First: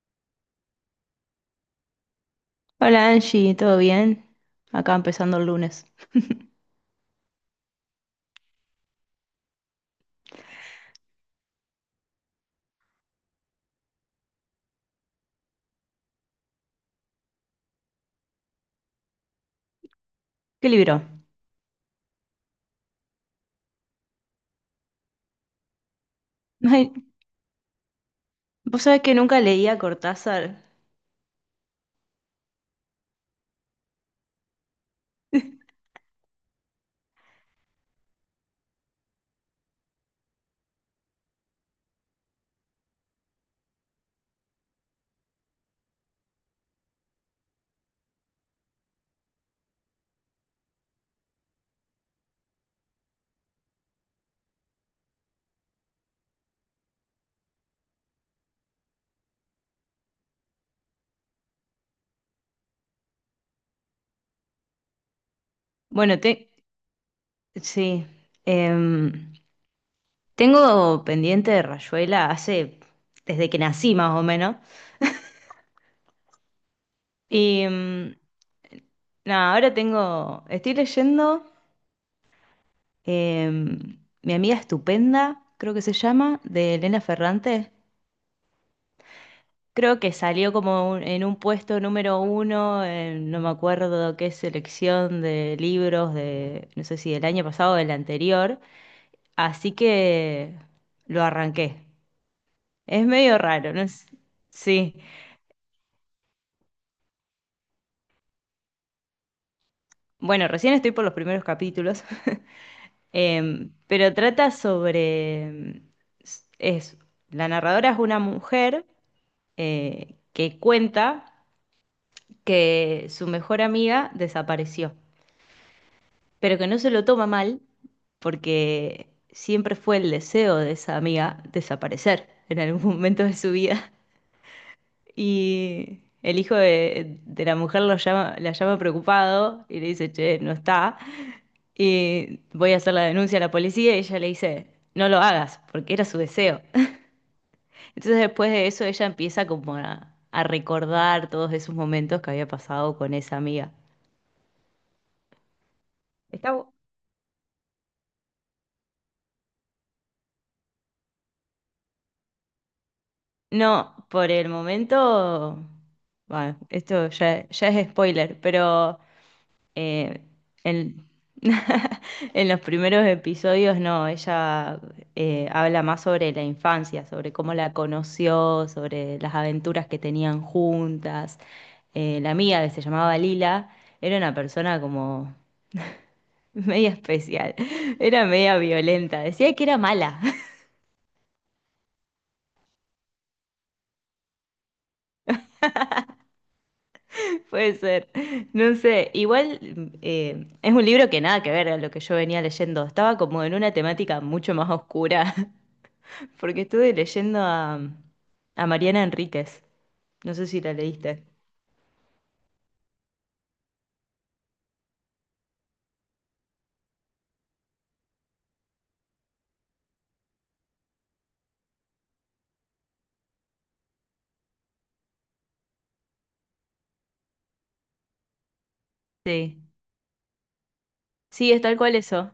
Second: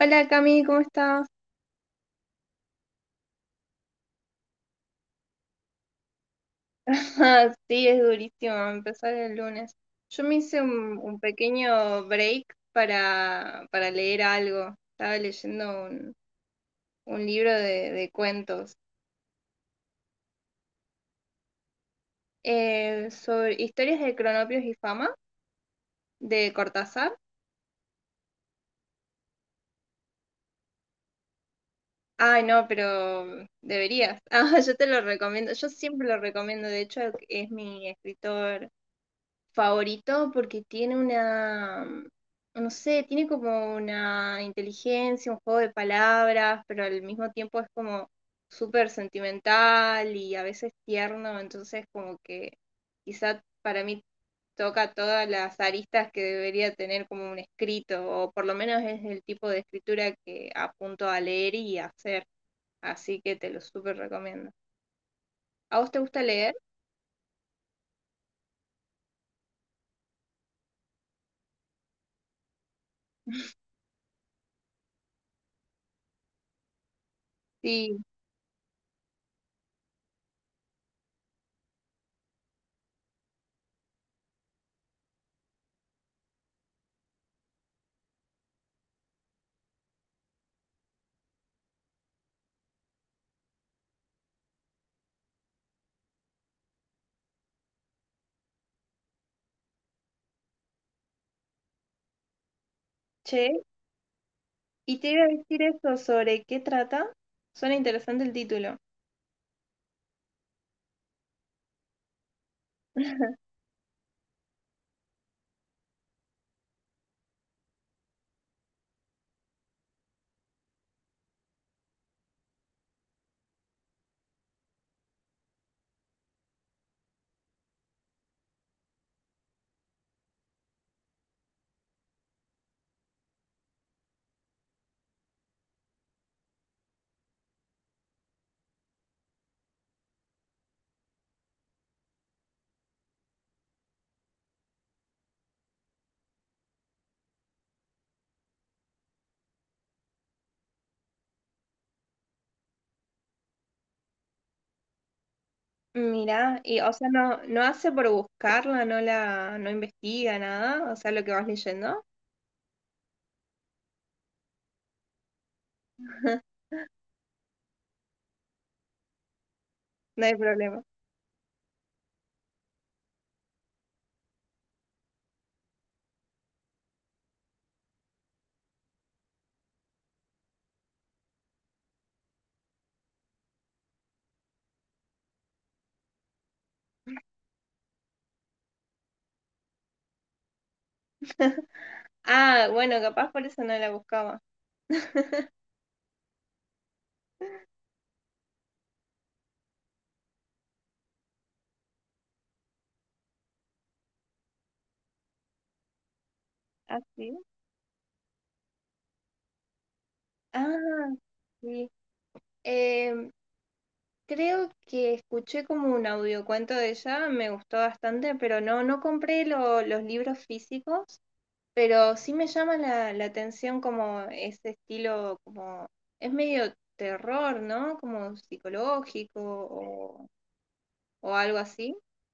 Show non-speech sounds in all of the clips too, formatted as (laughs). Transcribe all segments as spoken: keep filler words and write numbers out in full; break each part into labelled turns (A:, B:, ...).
A: Hola Cami, ¿cómo estás?
B: Hola Angie, ¿todo bien? Acá empezando el lunes.
A: (laughs) Sí, es durísimo empezar el lunes. Yo me hice un, un pequeño break para, para leer algo. Estaba leyendo un, un libro de, de cuentos
B: ¿Qué libro?
A: eh, sobre historias de Cronopios y Fama de
B: Ay,
A: Cortázar.
B: vos sabés que nunca leía Cortázar.
A: Ay, no, pero deberías. (laughs) Ah, yo te lo recomiendo. Yo
B: (laughs)
A: siempre lo recomiendo. De hecho, es mi escritor favorito porque tiene una, no sé, tiene como una inteligencia, un juego de palabras, pero al mismo tiempo es como súper sentimental y a veces tierno, entonces como que quizá para mí toca todas las aristas que debería tener como un escrito, o por lo menos es el tipo de escritura que apunto a leer y a hacer, así que te lo súper recomiendo. ¿A vos te
B: Bueno,
A: gusta
B: te...
A: leer?
B: sí. em, Tengo pendiente de Rayuela hace... desde que nací más o menos. Y
A: Sí.
B: em, nada, ahora tengo... estoy leyendo em, Mi amiga estupenda, creo que se llama, de Elena Ferrante. Creo que salió como un- en un puesto número uno, en- no me acuerdo qué selección de libros de, no sé si del año pasado o del anterior, así que lo arranqué. Es medio
A: Che,
B: raro, ¿no? es- Sí.
A: y te iba a decir eso sobre qué trata. Suena interesante el título.
B: Bueno, recién estoy por los primeros capítulos. (laughs) Em, pero trata sobre, em, s- es, la narradora es una mujer eh, que cuenta que su mejor amiga desapareció, pero que no se lo toma mal porque siempre fue el deseo de esa amiga desaparecer en algún (laughs) momento de su vida. Y el hijo de, de la mujer lo llama, la llama preocupado y le dice: che, no está. Y voy a hacer la denuncia a la policía, y ella le dice: no lo hagas, porque era su deseo. (laughs) Entonces después de eso ella empieza como a, a recordar todos esos momentos que había pasado con esa amiga. Está,
A: Mirá,
B: bu-
A: y o sea, no, no hace por buscarla, no la, no investiga nada, o sea, lo que vas leyendo,
B: No, por el momento, bueno, esto ya, ya es spoiler, pero eh,
A: no hay problema.
B: en, (laughs) en los primeros episodios no, ella eh, habla más sobre la infancia, sobre cómo la conoció, sobre las aventuras que tenían juntas. Eh, la amiga, que se llamaba Lila, era una persona como media especial, (laughs) era media violenta, decía que era mala.
A: (laughs) Ah, bueno, capaz por eso no la buscaba.
B: Puede ser, (laughs) no sé. Igual eh, es un libro que nada que ver a lo que yo venía leyendo, estaba como en una temática mucho más oscura, (laughs) porque estuve
A: Ah, sí.
B: leyendo a, a Mariana Enríquez, no sé si la
A: Ah,
B: leíste.
A: sí. Em, Creo que escuché como un audiocuento de ella, me gustó bastante, pero no, no compré lo- los libros físicos. Pero sí me llama la, la atención como ese estilo, como es medio terror, ¿no? Como psicológico
B: Sí,
A: o, o
B: sí,
A: algo
B: es tal
A: así.
B: cual eso.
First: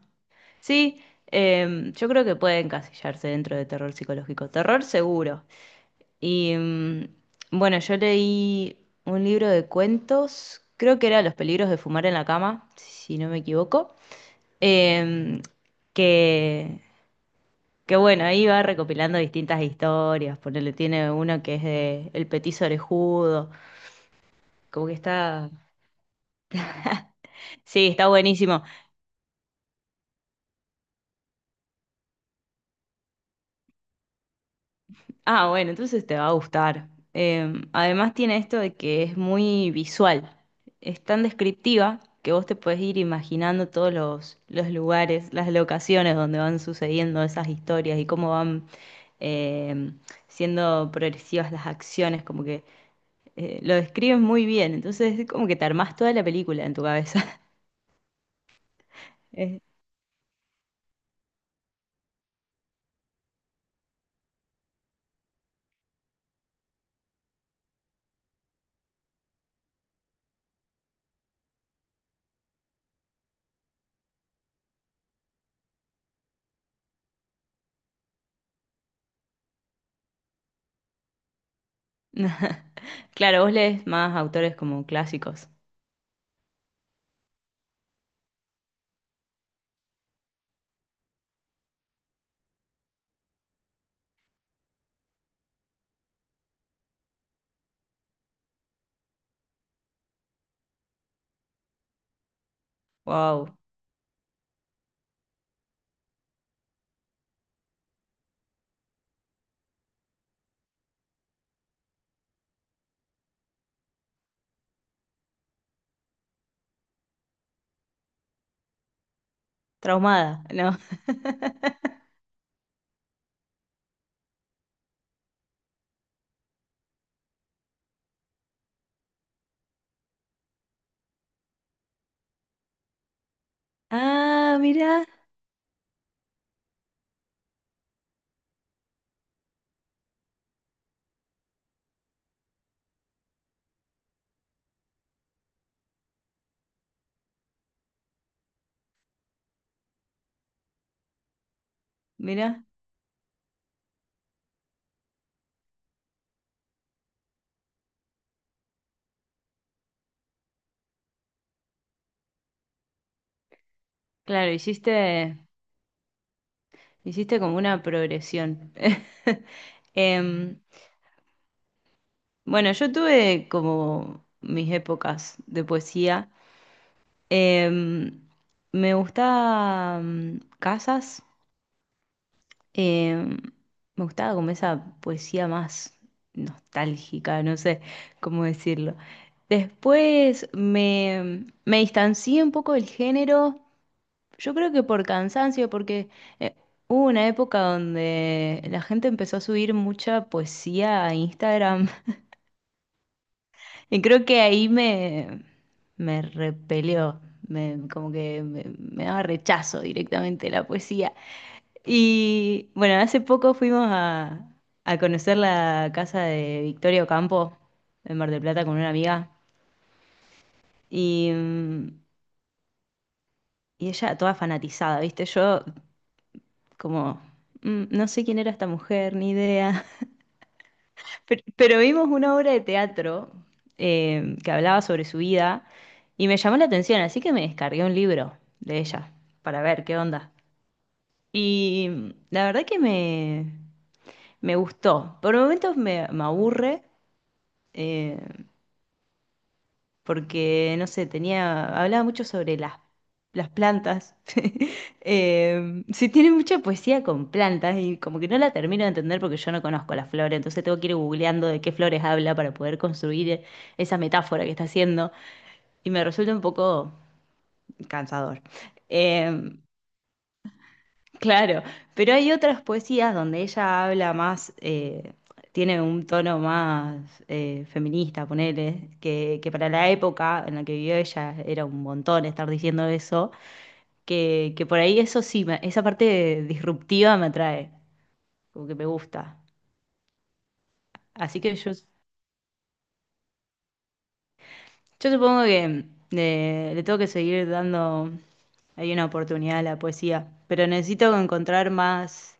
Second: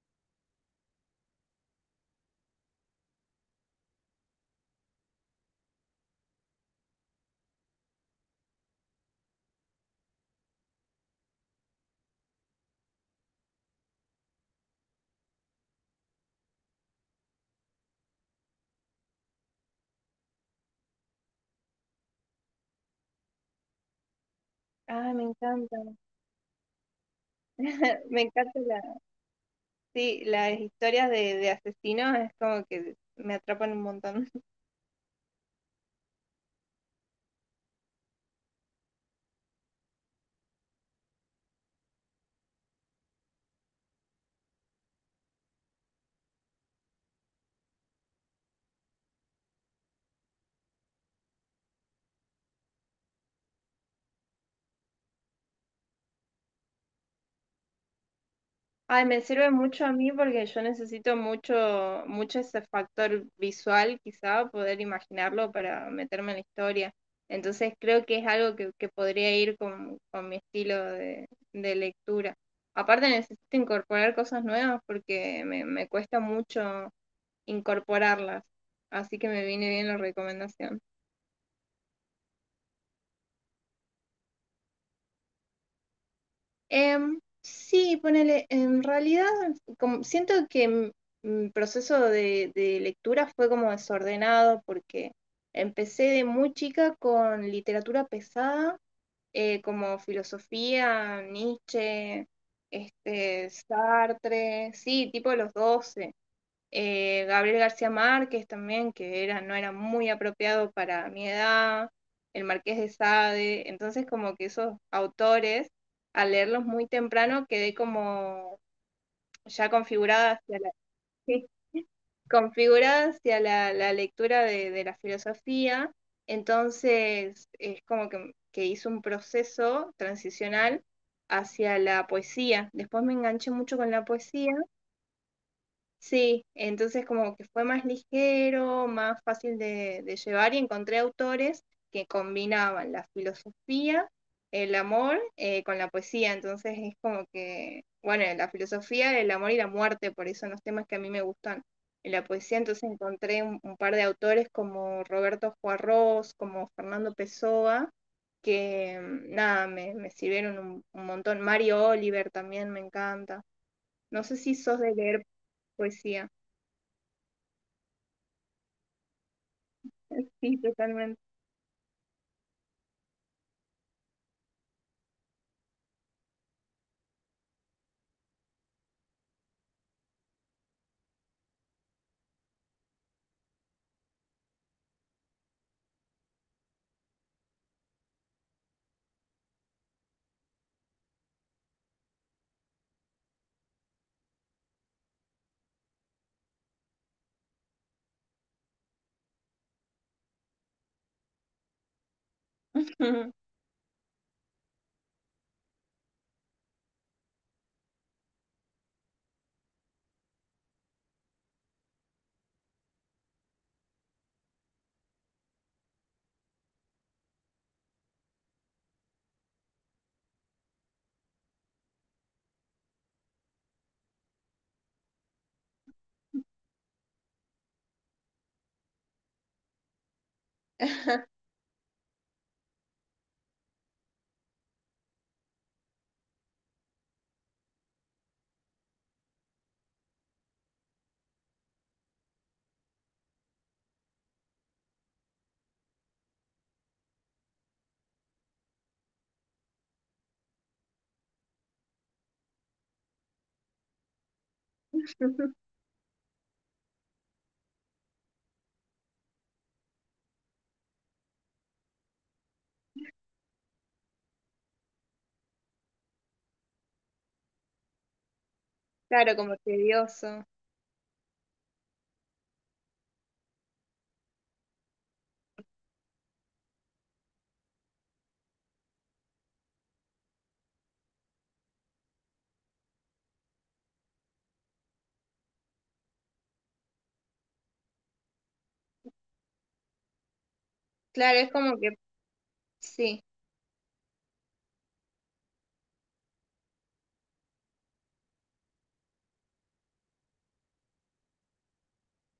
B: Sí, em, yo creo que puede encasillarse dentro de terror psicológico, terror seguro. Y mm, bueno, yo leí un libro de cuentos, creo que era Los peligros de fumar en la cama, si no me equivoco. Em, que, que bueno, ahí va recopilando distintas historias, ponele, tiene uno que es de El Petiso Orejudo, como que
A: Ah, me
B: está,
A: encanta.
B: sí,
A: (laughs)
B: está
A: Me encanta
B: buenísimo.
A: la, sí, las historias de, de asesinos, es como que me atrapan un montón.
B: Ah, bueno, entonces te va a gustar. Em, además tiene esto de que es muy visual, es tan descriptiva que vos te puedes ir imaginando todos los, los lugares, las locaciones donde van sucediendo esas historias y cómo van... em, siendo progresivas las acciones, como que eh, lo describen muy bien, entonces es como que te armás toda la película en tu cabeza. (laughs)
A: Ay, me sirve
B: Eh,
A: mucho a mí porque yo necesito mucho, mucho ese factor visual, quizá, poder imaginarlo para meterme en la historia. Entonces creo que es algo que, que podría ir con, con mi estilo de, de lectura. Aparte necesito incorporar cosas nuevas porque me, me cuesta mucho incorporarlas. Así que me viene bien la recomendación.
B: (laughs) Claro, vos lees más autores como clásicos.
A: Em, sí, ponele, en realidad como- siento que mi mi proceso de, de lectura fue como desordenado porque empecé de muy chica con literatura pesada, eh, como filosofía, Nietzsche, este,
B: Wow,
A: Sartre, sí, tipo los doce. Eh, Gabriel García Márquez también, que era, no era muy apropiado para mi edad, el Marqués de Sade, entonces como que esos autores, al leerlos muy temprano, quedé como ya configurada
B: traumada,
A: hacia la,
B: ¿no?
A: (laughs) sí, configurada hacia la, la lectura de, de, la filosofía, entonces es como que, que hice un proceso transicional hacia la poesía. Después me enganché mucho con
B: (laughs)
A: la poesía.
B: Ah, mirá,
A: Sí, entonces como que fue más ligero, más fácil de, de llevar y encontré autores que combinaban la filosofía, el amor eh, con la poesía. Entonces es como que, bueno, la filosofía, el amor y la muerte, por eso son los temas que a mí me gustan en la poesía.
B: mirá.
A: Entonces encontré un, un par de autores como Roberto Juarros, como Fernando Pessoa, que mm, nada, me, me sirvieron un, un montón. Mario Oliver también me encanta. No sé
B: Claro,
A: si sos de leer
B: hiciste,
A: poesía.
B: hiciste como una progresión. (laughs)
A: Sí,
B: Em,
A: totalmente.
B: bueno, yo tuve como mis épocas de poesía. Em, Me gustaba mm, Casas. Em, Me gustaba como esa poesía más nostálgica, no sé cómo decirlo. Después me, me distancié un poco del género. Yo creo que por cansancio, porque eh, hubo una época donde la gente empezó a subir mucha poesía a Instagram, (laughs) y creo que ahí me, me repelió, me, como que me me daba rechazo directamente la poesía. Y bueno, hace poco fuimos a, a conocer la casa de Victoria Ocampo en Mar del Plata con una amiga y, mm, y ella toda fanatizada, ¿viste? Yo como, mm, no sé quién era esta mujer, ni idea. (laughs) Pero,
A: (laughs)
B: pero vimos una obra de teatro eh, que hablaba sobre su vida y me llamó la atención, así que me descargué un libro de ella para ver qué onda. Y mm, la verdad que me, me gustó. Por momentos me me aburre. eh, Porque, no sé, tenía, hablaba mucho sobre las, las plantas. (laughs) Eh, sí, tiene mucha poesía con plantas, y como que no la termino de entender porque yo no conozco las flores, entonces tengo que ir googleando de qué flores habla para poder construir esa metáfora que está haciendo, y me resulta un poco cansador.
A: Claro,
B: Eh,
A: como tedioso.
B: Claro, pero hay otras poesías donde ella habla más, eh, tiene un tono más eh, feminista, ponele, que, que para la época en la que vivió, ella era un montón estar diciendo eso, que, que por ahí eso sí, me- esa parte disruptiva me atrae, como que me gusta. Así
A: Claro, es
B: que yo,
A: como que sí,
B: yo supongo que eh, le tengo que seguir dando ahí una oportunidad a la poesía, pero necesito encontrar más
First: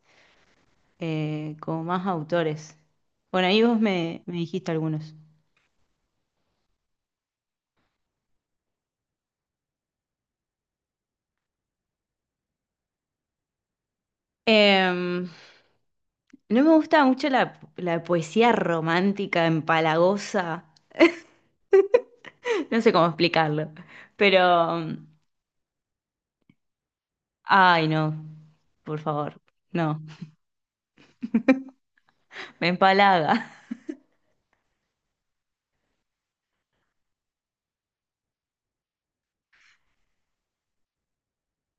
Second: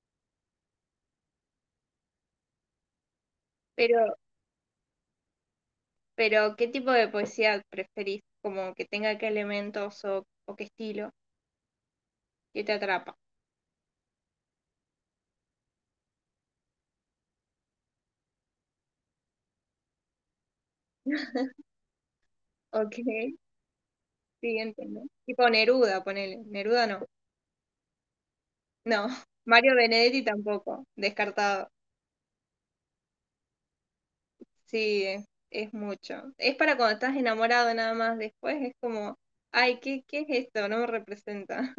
B: eh, como más autores. Bueno, ahí vos
A: pero,
B: me, me dijiste algunos.
A: pero ¿qué tipo de poesía preferís? Como que tenga qué elementos o, o qué estilo que te atrapa.
B: Em, no me gusta mucho la, la poesía romántica, empalagosa. (laughs)
A: (laughs)
B: No sé
A: Ok,
B: cómo explicarlo, pero...
A: siguiente, ¿no? Tipo Neruda, ponele. Neruda no.
B: Ay, no, por
A: No, (laughs)
B: favor,
A: Mario
B: no,
A: Benedetti tampoco, descartado.
B: me empalaga.
A: Sí, es, es mucho. Es para cuando estás enamorado nada más, después es como, ay, ¿qué, qué es esto? No me representa.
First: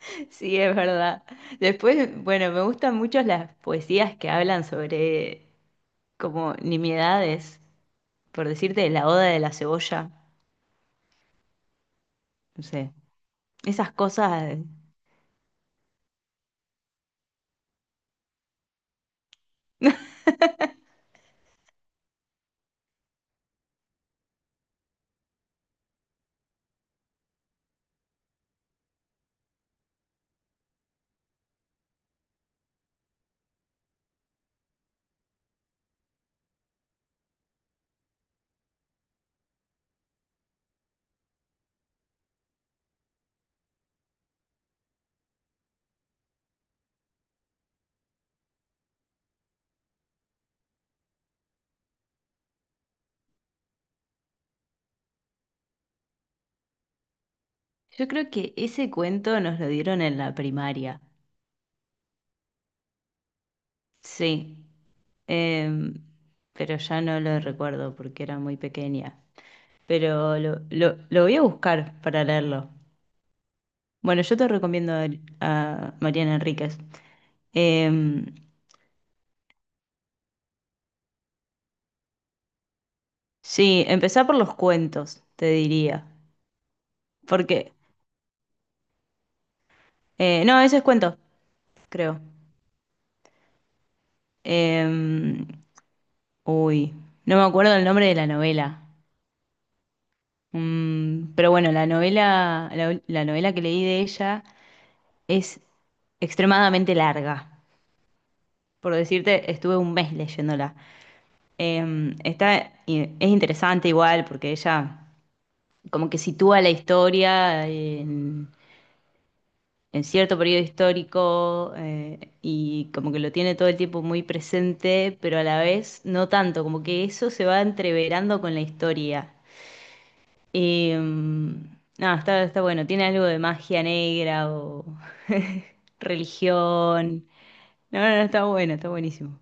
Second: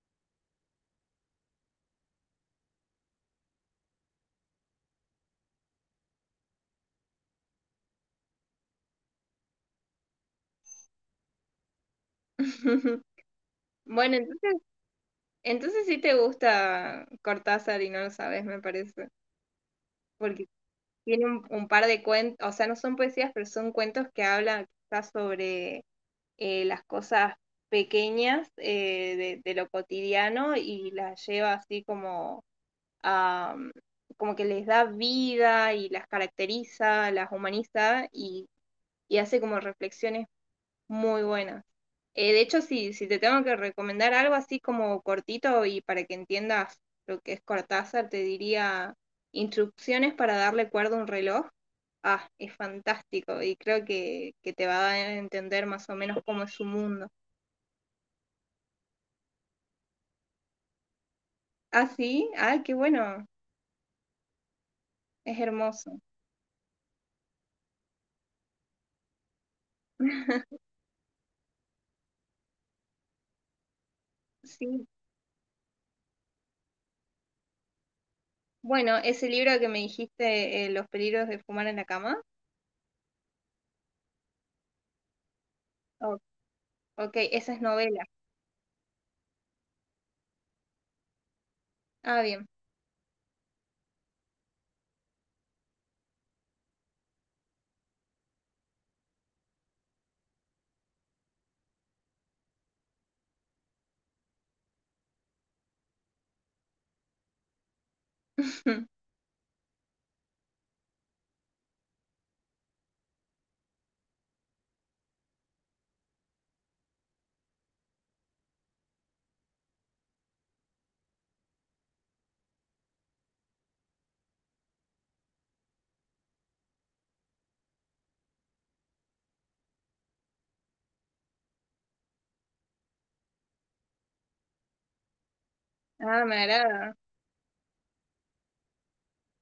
B: (laughs) Sí, es verdad. Después, bueno, me gustan mucho las poesías que hablan sobre como nimiedades, por decirte, la oda de la cebolla, no sé,
A: (laughs)
B: esas
A: Bueno, entonces
B: cosas.
A: entonces sí te gusta Cortázar y no lo sabes, me parece, porque
B: (laughs)
A: tiene un, un par de cuentos, o sea, no son poesías, pero son cuentos que hablan quizás sobre eh, las cosas pequeñas eh, de, de lo cotidiano y las lleva así como a, mm, como que les da vida y las caracteriza, las humaniza y, y hace como reflexiones muy buenas. Eh, de hecho, sí, si te tengo que recomendar algo así como cortito y para que entiendas lo que es Cortázar, te diría instrucciones para darle cuerda a un reloj. Ah, es fantástico y creo que, que te va a dar a entender más o menos cómo es su mundo.
B: Yo creo que ese cuento nos lo dieron en la primaria.
A: Ah, sí, ah, qué bueno,
B: Sí.
A: es
B: Em,
A: hermoso.
B: pero ya no lo recuerdo porque era muy pequeña. Pero
A: (laughs)
B: lo, lo- lo voy a buscar para leerlo. Bueno, yo te
A: Sí,
B: recomiendo a, a Mariana Enríquez. Em,
A: bueno, ese libro que me dijiste, eh, Los peligros de fumar en la cama.
B: sí, empezá por los cuentos, te diría.
A: Oh, ok, esa es
B: Porque.
A: novela.
B: Eh, no, ese es cuento, creo.
A: Ah, bien.
B: Em, Uy, no me acuerdo el nombre de la novela. Mm, pero bueno, la novela, la, la novela que leí de ella es extremadamente larga. Por
A: (laughs)
B: decirte, estuve un mes leyéndola. Eh, está, y es interesante igual porque ella como que sitúa la historia en, en cierto periodo histórico, eh, y como que lo tiene todo el tiempo muy presente, pero a la vez no tanto, como que eso se va entreverando con la historia. Y, mm, no, está, está bueno. Tiene algo de magia negra o (laughs)
A: Ah, me agrada.
B: religión. No, no, no, está bueno, está buenísimo.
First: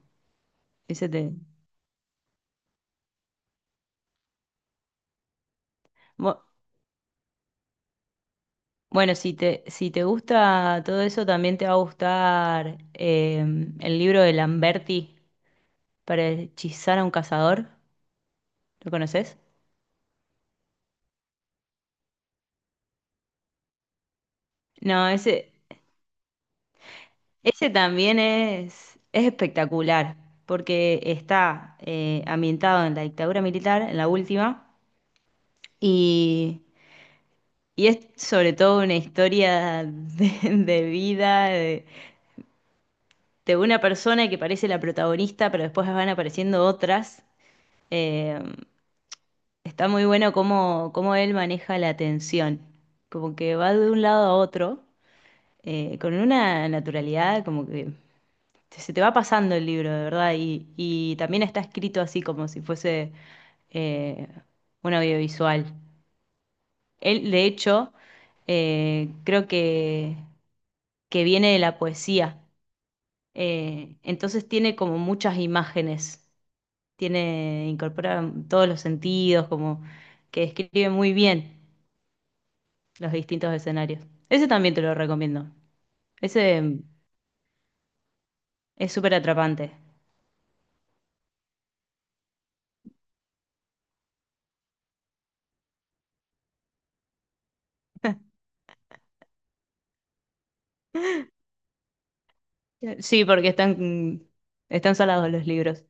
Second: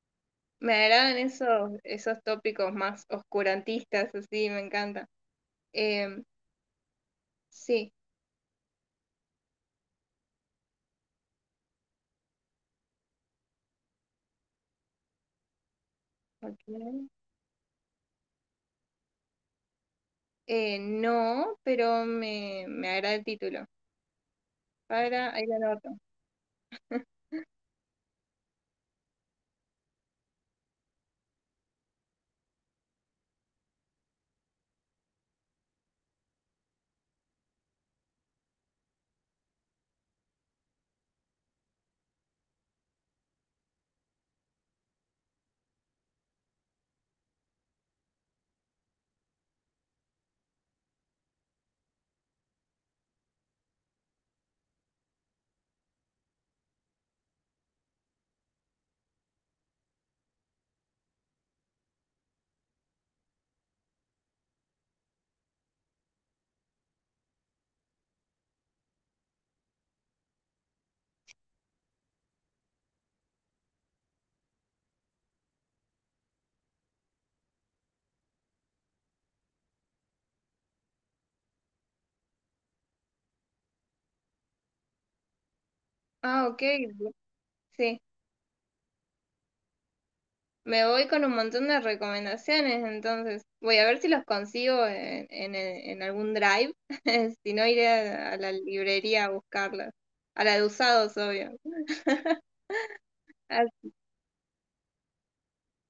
A: Me
B: Ese
A: agradan
B: te...
A: esos, esos tópicos más oscurantistas, así, me encanta. Em,
B: Bu-
A: sí,
B: Bueno, si te, si te gusta todo eso, también te va a gustar eh, el libro de Lamberti para hechizar a un
A: ok.
B: cazador. ¿Lo conoces?
A: Eh, no, pero me, me agrada el título.
B: No,
A: Para, ahí
B: ese,
A: lo anoto. (laughs)
B: ese también es, es espectacular, porque está eh, ambientado en la dictadura militar, en la última, y y es sobre todo una historia de, (laughs) de vida de, de una persona que parece la protagonista, pero después van apareciendo otras. Eh, Está muy bueno cómo, cómo él maneja la atención, como que va de un lado a otro, eh, con una naturalidad, como que se te va pasando el libro, de verdad, y, y también está escrito así como si fuese eh, un audiovisual. Él, de hecho, eh, creo que que viene de la poesía. Eh, entonces tiene como muchas imágenes, tiene, incorpora todos los sentidos, como que describe muy bien los distintos escenarios. Ese también te lo recomiendo.
A: Ah, ok,
B: Ese mm,
A: sí.
B: es súper atrapante.
A: Me voy con un montón de recomendaciones, entonces voy a ver si los consigo en, en, en algún drive, (laughs) si no iré a, a la librería a buscarlas, a la de usados, obvio.
B: Eh, Sí, porque están, mm, están salados los libros.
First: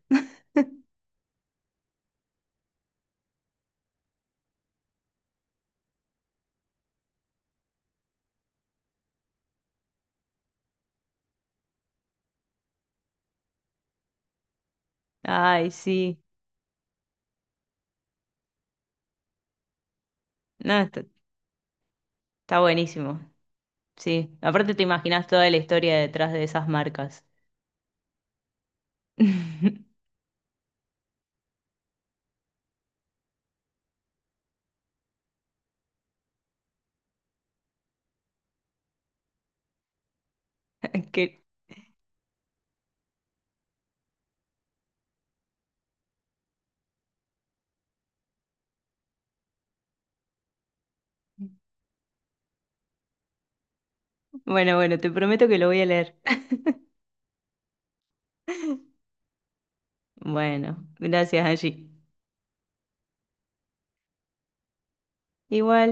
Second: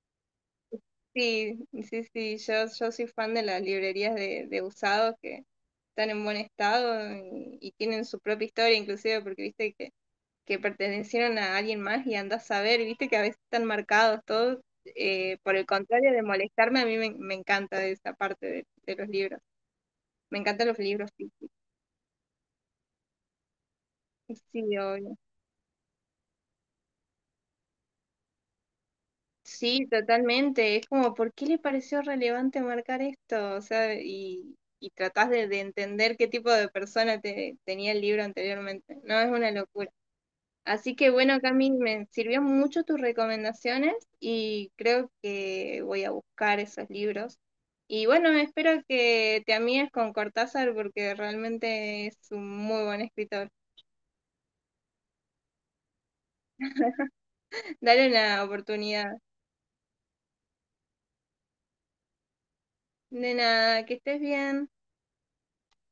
A: Sí, sí, sí, yo, yo soy fan de las librerías de, de usados que están en buen estado y, y tienen su propia historia, inclusive porque viste que, que pertenecieron a alguien más y andás a ver, viste que a veces están marcados todos, eh, por el
B: Ay,
A: contrario
B: sí.
A: de molestarme, a mí me, me encanta esa parte de, de los libros. Me encantan
B: No,
A: los
B: está,
A: libros físicos.
B: está buenísimo. Sí.
A: Sí,
B: Aparte te
A: obvio.
B: imaginas toda la historia detrás de esas marcas.
A: Sí,
B: (laughs)
A: totalmente. Es como, ¿por qué le pareció relevante marcar esto? O sea, y, y tratás de, de entender qué tipo de persona te, tenía el libro anteriormente. No, es una locura. Así que bueno,
B: Que,
A: Cami, me sirvió mucho tus recomendaciones y creo que voy a buscar esos libros. Y bueno, espero que te amigues con Cortázar porque realmente es un muy buen escritor.
B: bueno, bueno, te prometo que lo voy a leer.
A: Dale una
B: (laughs)
A: oportunidad.
B: Bueno, gracias, Angie.
A: De nada, que estés bien.
B: Igual.